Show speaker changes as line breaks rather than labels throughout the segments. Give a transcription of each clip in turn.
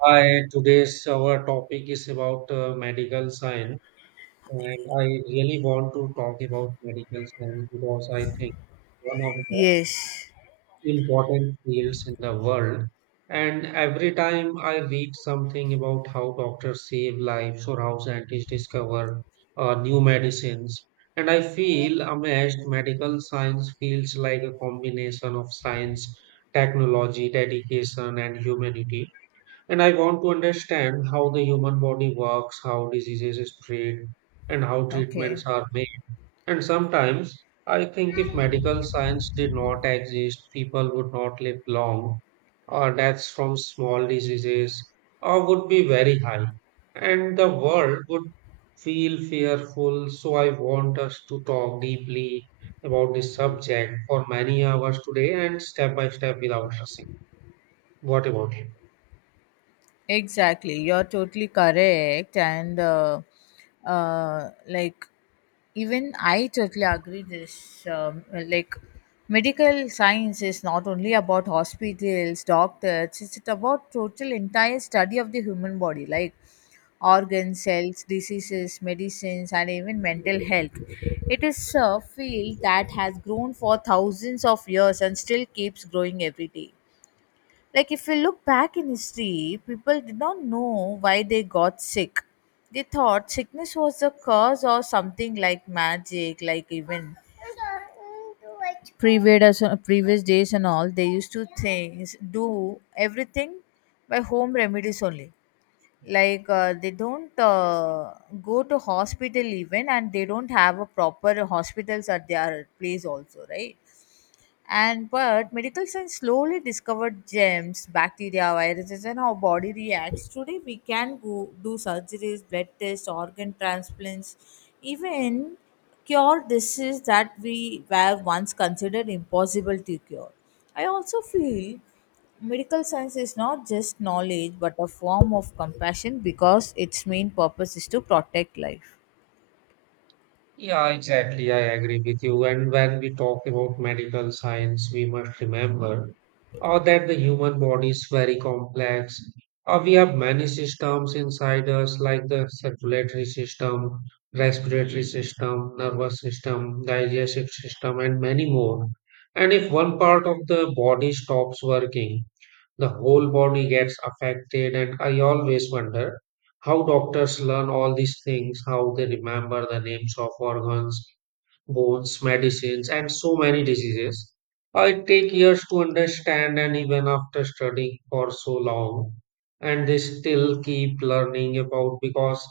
Hi, today's our topic is about medical science, and I really want to talk about medical science because I think it's one of the
Yes.
important fields in the world. And every time I read something about how doctors save lives or how scientists discover new medicines, and I feel amazed. Medical science feels like a combination of science, technology, dedication, and humanity, and I want to understand how the human body works, how diseases spread, and how
Okay.
treatments are made. And sometimes I think if medical science did not exist, people would not live long, or deaths from small diseases or would be very high, and the world would feel fearful. So I want us to talk deeply about this subject for many hours today and step by step without rushing. What about you?
Exactly. You're totally correct. Uh, like, even I totally agree this. Medical science is not only about hospitals, doctors, it's about total entire study of the human body, like organs, cells, diseases, medicines, and even mental health. It is a field that has grown for thousands of years and still keeps growing every day. Like, if we look back in history, people did not know why they got sick. They thought sickness was the cause or something like magic, like even previous days and all. They used to things do everything by home remedies only. Like they don't go to hospital even, and they don't have a proper hospitals at their place also, right? And but medical science slowly discovered germs, bacteria, viruses, and how body reacts. Today we can go do surgeries, blood tests, organ transplants, even cure diseases that we were once considered impossible to cure. I also feel medical science is not just knowledge but a form of compassion because its main purpose is to protect life.
Yeah, exactly. I agree with you. And when we talk about medical science, we must remember that the human body is very complex. We have many systems inside us, like the circulatory system, respiratory system, nervous system, digestive system, and many more. And if one part of the body stops working, the whole body gets affected, and I always wonder how doctors learn all these things, how they remember the names of organs, bones, medicines, and so many diseases. I take years to understand, and even after studying for so long, and they still keep learning about because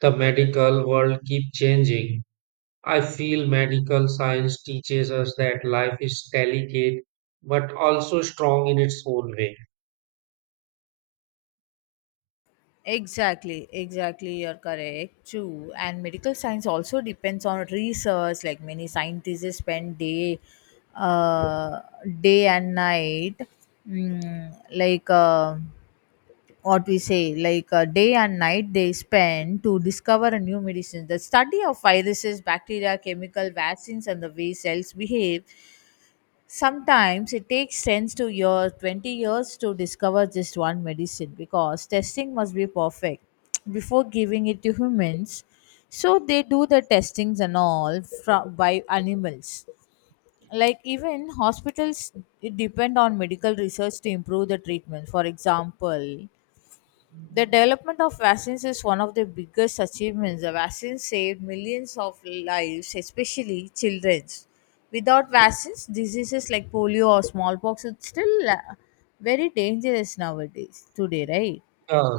the medical world keep changing. I feel medical science teaches us that life is delicate but also strong in its own way.
Exactly, exactly, you're correct. True. And medical science also depends on research. Like many scientists spend day, uh, day and night, mm, like what we say, like day and night they spend to discover a new medicine. The study of viruses, bacteria, chemical vaccines, and the way cells behave. Sometimes it takes 10 to years, 20 years to discover just one medicine because testing must be perfect before giving it to humans. So they do the testings and all by animals. Like even hospitals depend on medical research to improve the treatment. For example, the development of vaccines is one of the biggest achievements. The vaccines saved millions of lives, especially children's. Without vaccines, diseases like polio or smallpox would still very dangerous nowadays, today, right?
Yeah,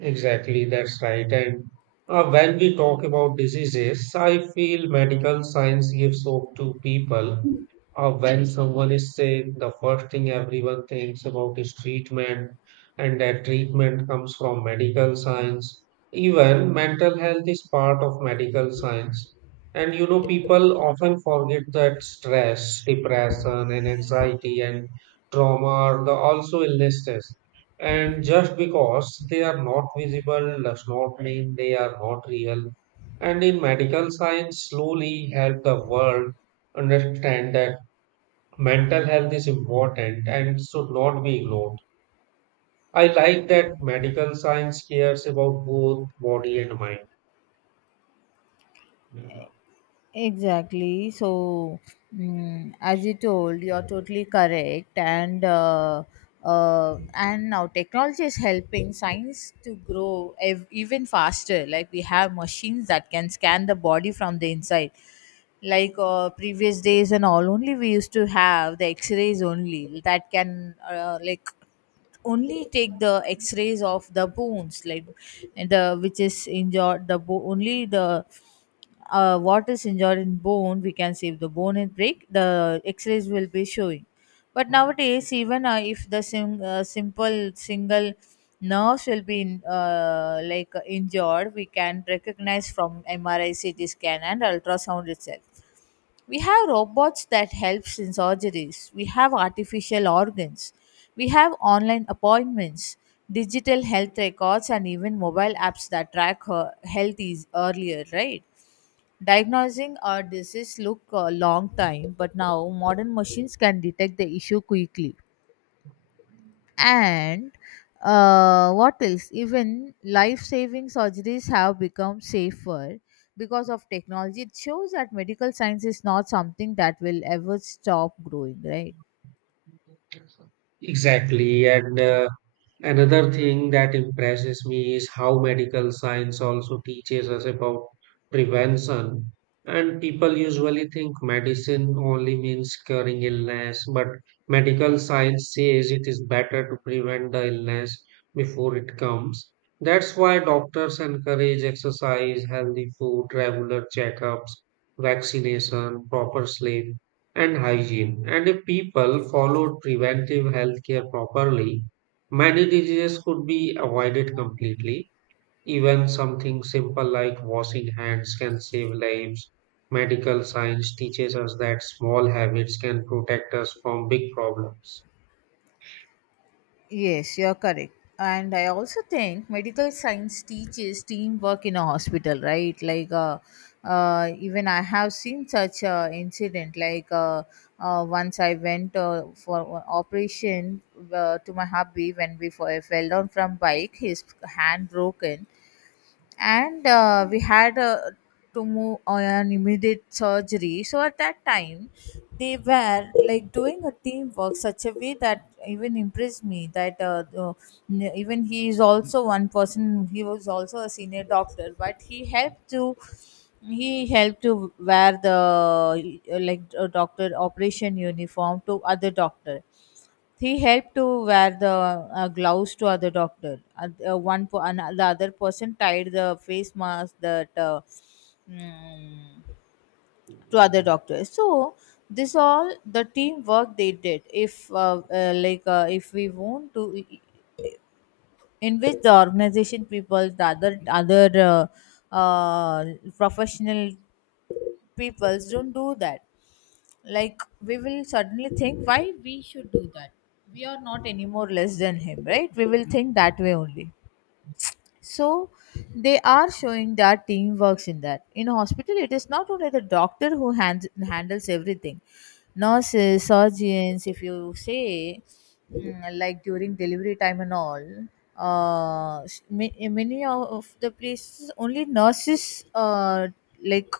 exactly. That's right. And when we talk about diseases, I feel medical science gives hope to people. When someone is sick, the first thing everyone thinks about is treatment, and that treatment comes from medical science. Even mental health is part of medical science. And you know, people often forget that stress, depression, and anxiety and trauma are the also illnesses. And just because they are not visible does not mean they are not real. And in medical science, slowly help the world understand that mental health is important and should not be ignored. I like that medical science cares about both body and mind.
Exactly. So, as you told, you're totally correct. And and now technology is helping science to grow even faster. Like we have machines that can scan the body from the inside. Previous days and all, only we used to have the X-rays only that can only take the x-rays of the bones like the which is injured the only the what is injured in bone, we can save the bone and break. The X-rays will be showing. But nowadays, even if the simple single nerves will be in, like injured, we can recognize from MRI, CT scan, and ultrasound itself. We have robots that helps in surgeries, we have artificial organs, we have online appointments, digital health records, and even mobile apps that track her health is earlier, right? Diagnosing a disease look a long time, but now modern machines can detect the issue quickly, and what else, even life-saving surgeries have become safer because of technology. It shows that medical science is not something that will ever stop growing, right?
Exactly. And another thing that impresses me is how medical science also teaches us about prevention. And people usually think medicine only means curing illness, but medical science says it is better to prevent the illness before it comes. That's why doctors encourage exercise, healthy food, regular checkups, vaccination, proper sleep, and hygiene. And if people followed preventive healthcare properly, many diseases could be avoided completely. Even something simple like washing hands can save lives. Medical science teaches us that small habits can protect us from big problems.
Yes, you're correct. And I also think medical science teaches teamwork in a hospital, right? Even I have seen such a incident. Once I went for a operation to my hubby when we fell down from bike, his hand broken, and we had to move on an immediate surgery. So at that time they were like doing a teamwork such a way that even impressed me, that even he is also one person, he was also a senior doctor, but he helped to wear the doctor operation uniform to other doctor. He helped to wear the gloves to other doctor. And the other person tied the face mask that mm, to other doctors. So this all the teamwork they did. If if we want to, e, in which the organization people, the other uh, professional peoples don't do that, like we will suddenly think why we should do that. We are not anymore less than him, right? We will think that way only. So they are showing that teamwork in that. In hospital, it is not only the doctor who hands, handles everything. Nurses, surgeons, if you say, like during delivery time and all, many of the places only like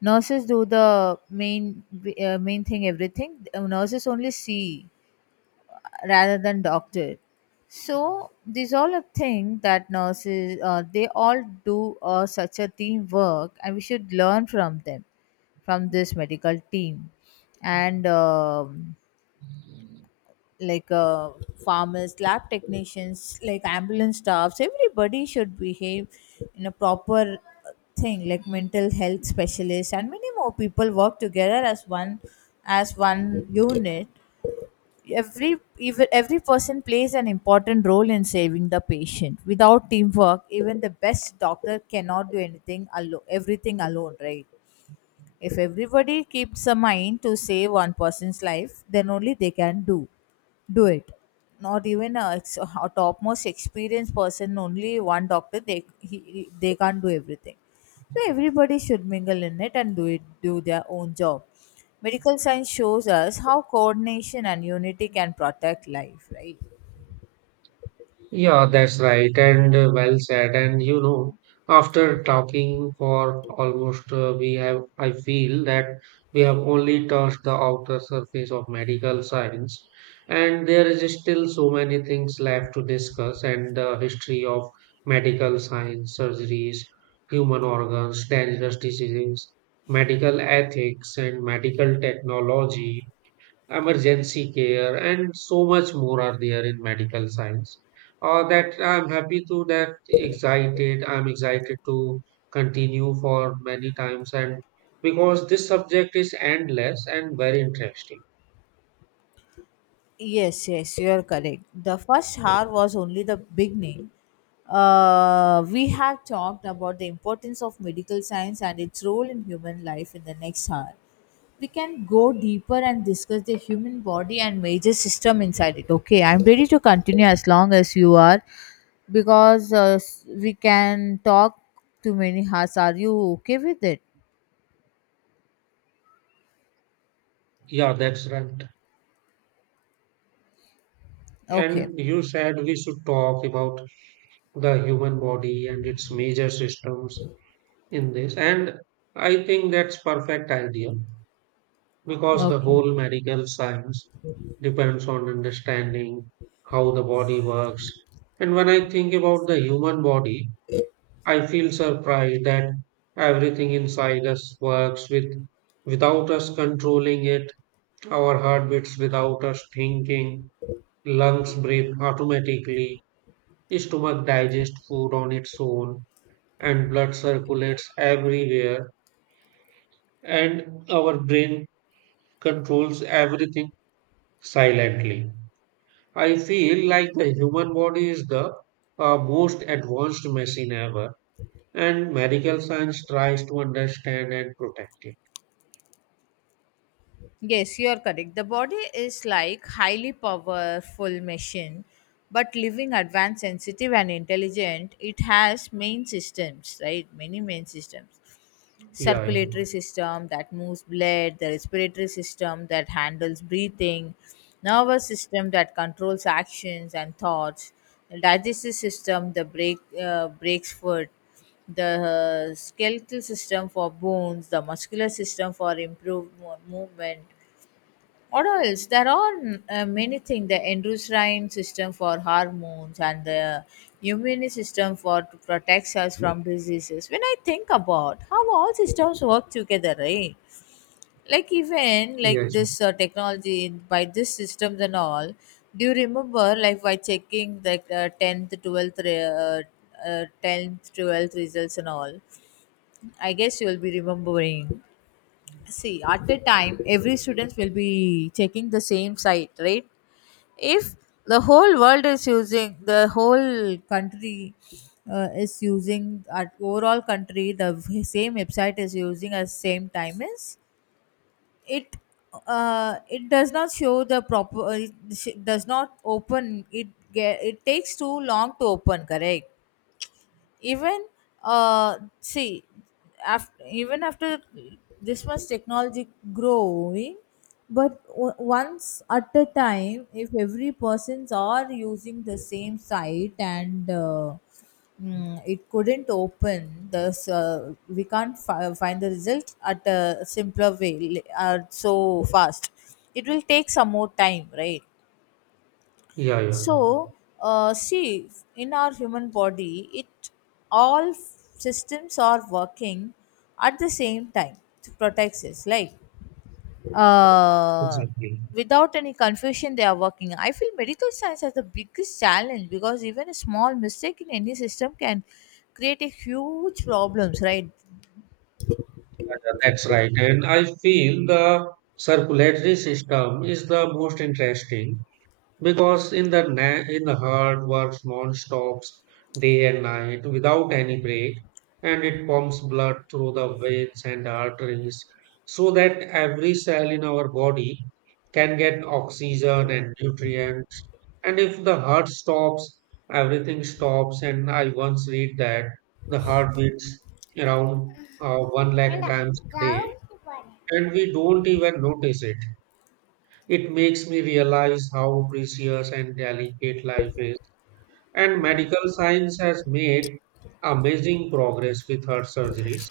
nurses do the main main thing everything. Nurses only see rather than doctor. So these all a thing that nurses they all do such a teamwork, and we should learn from them, from this medical team, and like uh, farmers, lab technicians, like ambulance staffs. Everybody should behave in a proper thing like mental health specialists and many more people work together as one, as one unit. Every, even every person plays an important role in saving the patient. Without teamwork even the best doctor cannot do anything alone, everything alone, right? If everybody keeps a mind to save one person's life, then only they can do it. Not even a, a topmost experienced person, only one doctor, they they can't do everything. So everybody should mingle in it and do their own job. Medical science shows us how coordination and unity can protect life, right?
Yeah, that's right, and well said. And you know, after talking for almost, we have, I feel that we have only touched the outer surface of medical science, and there is still so many things left to discuss, and the history of medical science, surgeries, human organs, dangerous diseases, medical ethics, and medical technology, emergency care, and so much more are there in medical science. That I'm happy to that excited. I'm excited to continue for many times, and because this subject is endless and very interesting.
Yes, yes, you're correct. The first hour was only the beginning. We have talked about the importance of medical science and its role in human life. In the next hour we can go deeper and discuss the human body and major system inside it. Okay, I'm ready to continue as long as you are, because we can talk to many hours. Are you okay with it?
Yeah, that's right.
Okay,
And you said we should talk about the human body and its major systems in this, and I think that's perfect idea, because the
okay.
whole medical science depends on understanding how the body works. And when I think about the human body, I feel surprised that everything inside us works with without us controlling it. Our heart beats without us thinking, lungs breathe automatically, stomach digests food on its own, and blood circulates everywhere, and our brain controls everything silently. I feel like the human body is the most advanced machine ever, and medical science tries to understand and protect it.
Yes, you are correct. The body is like highly powerful machine, but living advanced, sensitive, and intelligent. It has main systems, right? Many main systems.
Yeah,
Circulatory system that moves blood, the respiratory system that handles breathing, nervous system that controls actions and thoughts, the digestive system the breaks food, the skeletal system for bones, the muscular system for improved movement. What else? There are many things, the endocrine system for hormones and the immune system for to protect us from diseases. When I think about how all systems work together, right? Like even
yeah.
like
Yes,
this technology by this systems and all. Do you remember like by checking the tenth, 12th results and all? I guess you will be remembering. See, at the time every student will be checking the same site, right? If the whole world is using, the whole country is using, at overall country the same website is using at same time, is it, it does not show the proper, it does not open it, get, it takes too long to open, correct? Even see, after even after this much technology growing, but once at a time if every persons are using the same site, and it couldn't open this, we can't find the result at a simpler way, so fast, it will take some more time, right?
yeah, yeah,
So, see, in our human body, it all systems are working at the same time to protect us. Like, uh,
exactly.
without any confusion, they are working. I feel medical science has the biggest challenge because even a small mistake in any system can create a huge problems, right?
Yeah, yeah, that's right. And I feel the circulatory system is the most interesting because in the heart works non-stops, day and night, without any break, and it pumps blood through the veins and arteries so that every cell in our body can get oxygen and nutrients, and if the heart stops, everything stops. And I once read that the heart beats around 1 lakh times a day, and we don't even notice it. It makes me realize how precious and delicate life is. And medical science has made amazing progress with heart surgeries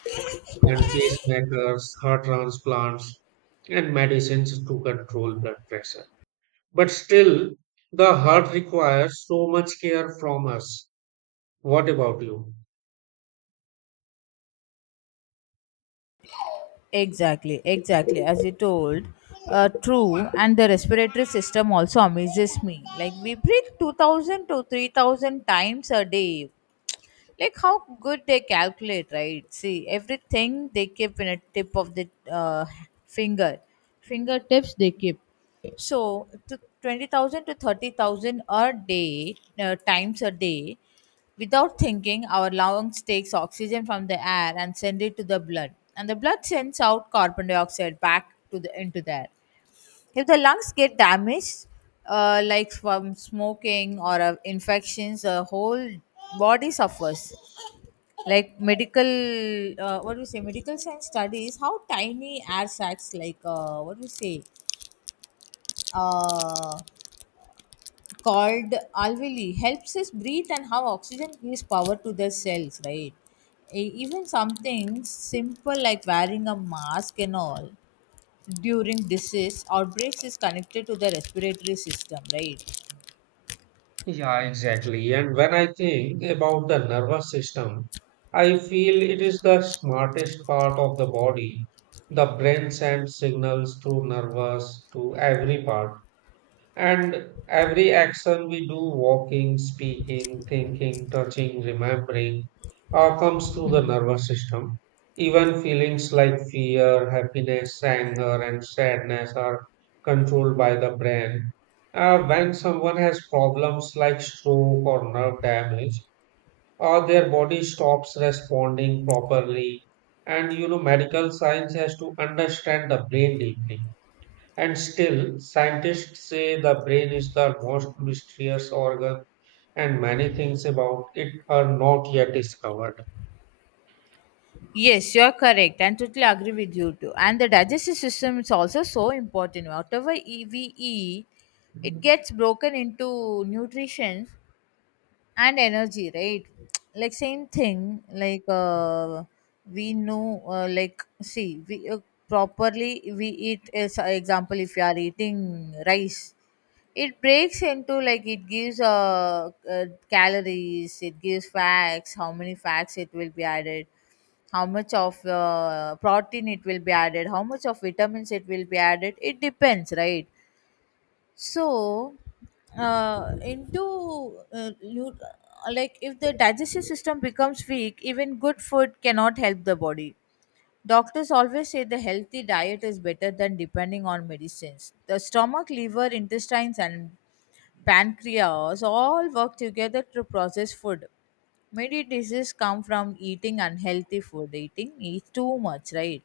and pacemakers, heart transplants, and medicines to control blood pressure. But still, the heart requires so much care from us. What about you?
Exactly, exactly. As you told, true. And the respiratory system also amazes me. Like we breathe 2,000 to 3,000 times a day. Like how good they calculate, right? See, everything they keep in a tip of the finger fingertips they keep. So to 20,000 to 30,000 a day, times a day without thinking, our lungs takes oxygen from the air and send it to the blood, and the blood sends out carbon dioxide back to the into the air. If the lungs get damaged, from smoking or infections, the whole body suffers. Like medical, what do you say medical science studies how tiny air sacs like, what do you say uh, called alveoli, helps us breathe, and how oxygen gives power to the cells, right? Even something simple like wearing a mask and all during disease outbreaks is connected to the respiratory system, right?
Yeah, exactly. And when I think about the nervous system, I feel it is the smartest part of the body. The brain sends signals through nervous to every part. And every action we do, walking, speaking, thinking, touching, remembering, all comes through the nervous system. Even feelings like fear, happiness, anger, and sadness are controlled by the brain. When someone has problems like stroke or nerve damage, or their body stops responding properly, and you know, medical science has to understand the brain deeply, and still, scientists say the brain is the most mysterious organ, and many things about it are not yet discovered.
Yes, you're correct, and totally agree with you too. And the digestive system is also so important. Whatever we eat, it gets broken into nutrition and energy, right? Like same thing like, we know like see we properly we eat, as a example if you are eating rice, it breaks into, like it gives calories, it gives facts, how many facts it will be added, how much of protein it will be added, how much of vitamins it will be added, it depends, right? So into you, like if the digestive system becomes weak, even good food cannot help the body. Doctors always say the healthy diet is better than depending on medicines. The stomach, liver, intestines and pancreas all work together to process food. Many diseases come from eating unhealthy food, eat too much, right?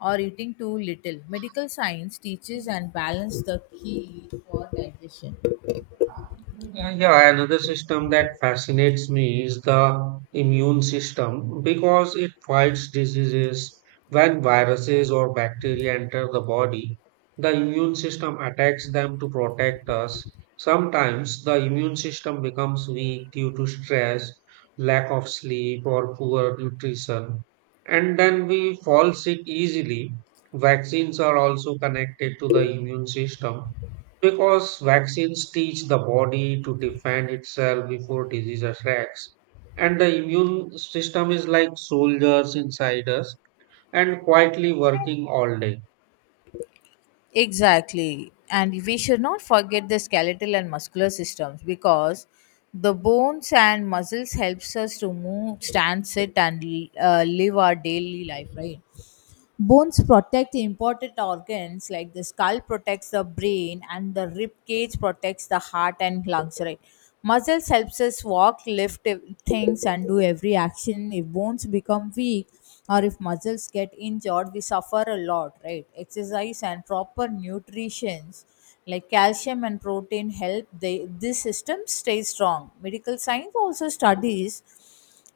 Or eating too little. Medical science teaches and balance the key for digestion.
Yeah, another system that fascinates me is the immune system because it fights diseases. When viruses or bacteria enter the body, the immune system attacks them to protect us. Sometimes the immune system becomes weak due to stress, lack of sleep, or poor nutrition, and then we fall sick easily. Vaccines are also connected to the immune system because vaccines teach the body to defend itself before disease attacks, and the immune system is like soldiers inside us and quietly working all day.
Exactly. And we should not forget the skeletal and muscular systems, because the bones and muscles helps us to move, stand, sit and live our daily life, right? Bones protect important organs like the skull protects the brain and the rib cage protects the heart and lungs, right? Muscles helps us walk, lift things and do every action. If bones become weak or if muscles get injured, we suffer a lot, right? Exercise and proper nutrition like calcium and protein help they, this system stay strong. Medical science also studies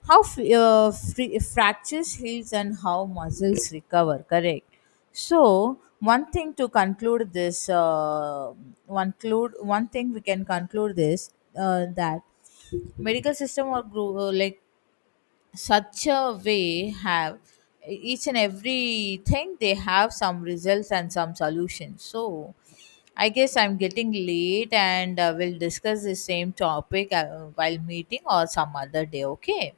how fractures heals and how muscles recover, correct? So one thing to conclude this, one clue one thing we can conclude this, that medical system or group, such a way have each and every thing, they have some results and some solutions. So I guess I'm getting late, and we'll discuss the same topic, while meeting or some other day, okay.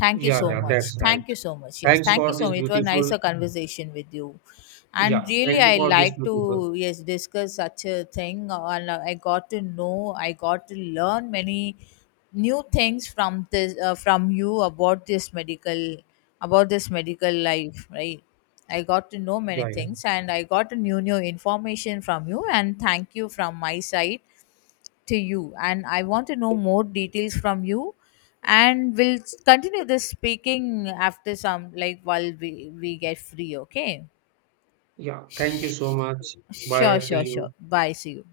Thank you
Yeah,
so
yeah,
much.
that's right.
Thank you so much. Yes,
Thanks
thank you
for
so
this
much. It was nice
beautiful.
a conversation with you, and
Yeah,
really
thank you
I
for this
like to
beautiful.
yes discuss such a thing. And I got to know, I got to learn many new things from this, from you, about this medical life, right? I got to know many
Yeah, yeah,
things, and I got a new information from you. And thank you from my side to you, and I want to know more details from you, and we'll continue this speaking after some, like while we get free, okay.
yeah. Thank you
Sh-
so much.
sure,
Bye. See
sure, sure,
you.
bye, see you.